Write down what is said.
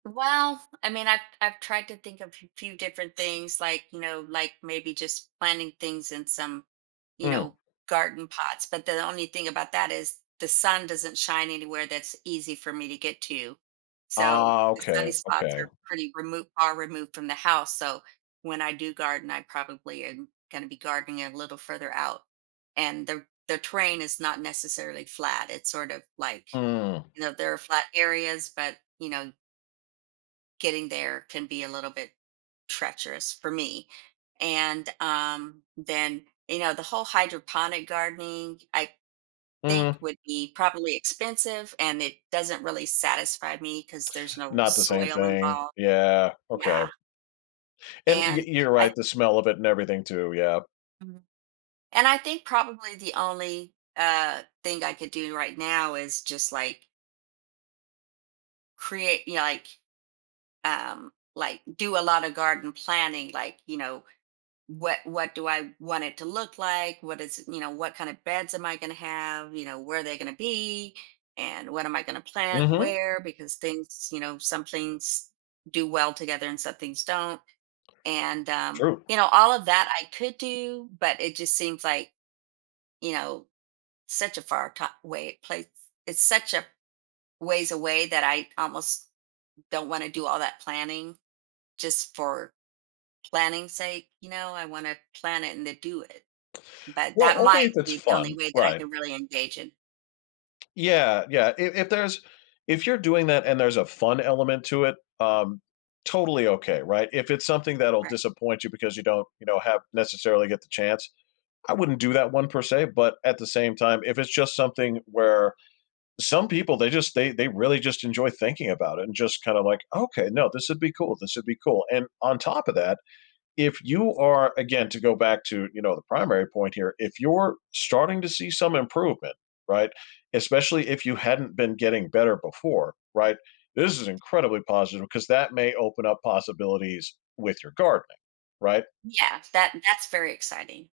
Well, I mean, I've I've tried to think of a f few different things, like, you know, like maybe just planting things in some, you Hmm. know, garden pots, but the only thing about that is the sun doesn't shine anywhere that's easy for me to get to. So, Oh, the sunny okay, spots okay. are pretty removed are removed from the house, so when I do garden, I probably am gonna be gardening a little further out. And the the terrain is not necessarily flat, it's sort of like Hmm. you know, there are flat areas, but, you know getting there can be a little bit treacherous for me, and, um, then, you know, the whole hydroponic gardening, I Hmm. think, would be probably expensive, and it doesn't really satisfy me 'cause there's no Not the same soil thing. involved. Yeah, okay. Yeah. And you're And you're I right, the smell of it and everything too, yep. Mhm. And I think probably the only, uh, thing I could do right now is just like create you know, like, um, like, do a lotta garden planning, like, you know, "What what do I want it to look like? What is you know, what kind of beds am I going to have, you know, where are they going to be? And what am I going to plant Mhm. where?" Because things you know, some things do well together and some things don't. And, um, True. you know, all of that I could do, but it just seems like, you know, such a far top way place. It's such a ways away that I almost don't want to do all that planning just for planning sake, you know, I want to plan it and then do it. But Well, that only might if it's be the fun. only way that I Right. can really engage in. Yeah, yeah. If if there's if you're doing that and there's a fun element to it, um, totally okay, right? If it's something that'll Right. disappoint you because you don't, you know, have necessarily get the chance, I wouldn't do that one per se, but at the same time, if it's just something where some people they just they they really just enjoy thinking about it and just kind of like, "Okay, no, this would be cool. This would be cool." And on top of that, if you are again to go back to, you know, the primary point here, if you're starting to see some improvement, right? Especially if you hadn't been getting better before, right? This is incredibly positive 'cause that may open up possibilities with your gardening, right? Yeah, that that's very exciting.